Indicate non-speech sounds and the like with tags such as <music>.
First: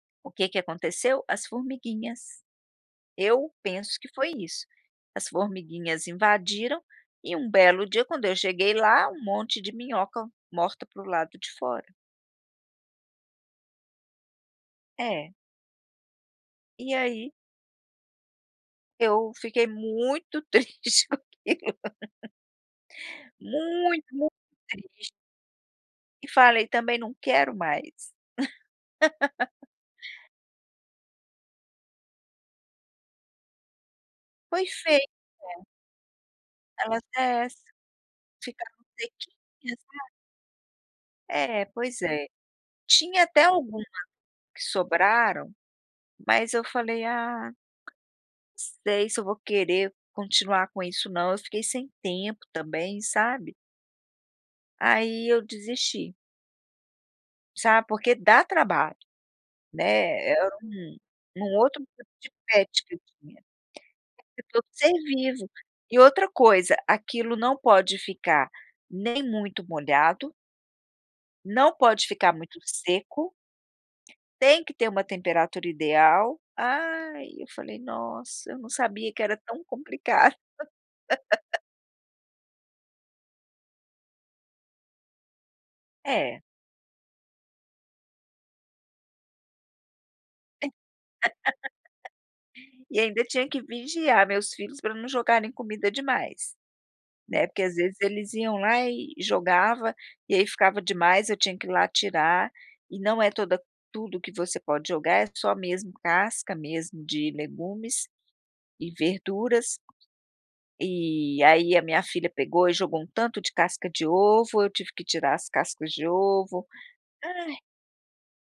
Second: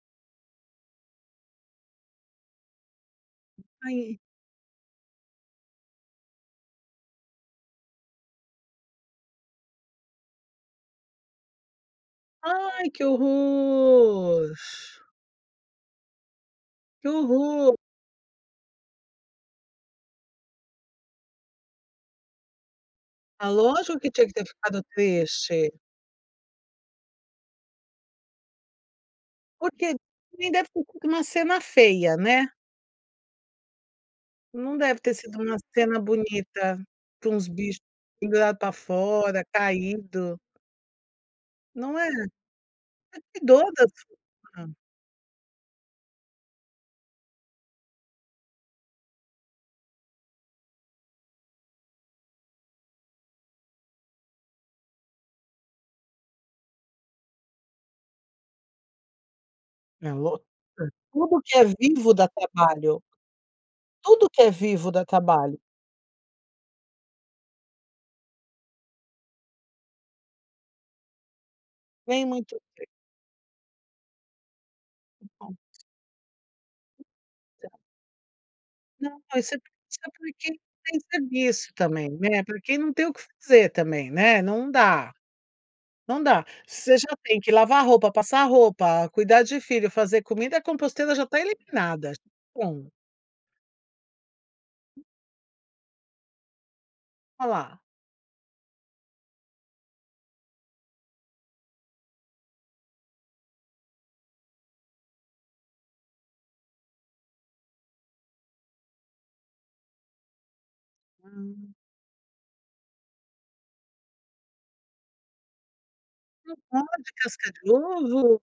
O que que aconteceu? As formiguinhas. Eu penso que Aí. foi isso, as formiguinhas invadiram e um belo dia, quando eu cheguei lá, um monte de minhoca morta para o lado de fora. Ai, que horror. É. E Que aí horror. eu fiquei muito triste com aquilo. Ah, lógico Muito que tinha mu que ter ficado tris triste. E falei também: "Não quero mais". <laughs> Porque nem deve ter co uma cena feia, né. Foi Não deve fei ter sido uma né. cena bonita, Ela com até uns ess bicho pendurado pra ficaram fora, sequinhas lá. caindo. É, Não pois é? é. Você Tinha até cuido alguma da que <unintelligible> sobraram, mas eu falei: "Ah, sei se eu vou querer continuar com isso não", eu fiquei sem tempo também, sabe. Aí eu desisti. Sabe, porque dá trabalho, É né, lógico, é um tudo um que é outro <unintelligible> vivo dá de pet que eu trabalho. tinha, Tudo que é <unintelligible> vivo ser dá vivo. trabalho. E outra coisa, aquilo não pode ficar nem muito molhado não pode Vem ficar muito muito seco, tem que ter uma temperatura <unintelligible> ideal. Ai, eu <unintelligible> falei: "Nossa, eu não sabia Não, que era isso tão isso é complicado". porque tem que serviço também, né, porque não tem o que fazer também, né, não dá. Não É. dá. Você já tem que lavar roupa, passar roupa, cuidar de filho, fazer comida, a composteira já está eliminada, <laughs> bom. E ainda tinha que vigiar meus filhos pra não jogarem comida demais, Ó né, porque às lá. vezes eles iam lá e e jogava, e aí ficava demais, eu tinha que ir lá tirar, e não é toda tudo que você pode jogar, é só mesmo casca, mesmo, de legumes e verduras. E Hum. aí a minha filha pegou e jogou um tanto de casca de ovo, eu tive que tirar as cascas de Não ovo. pode casca Ai. de ovo?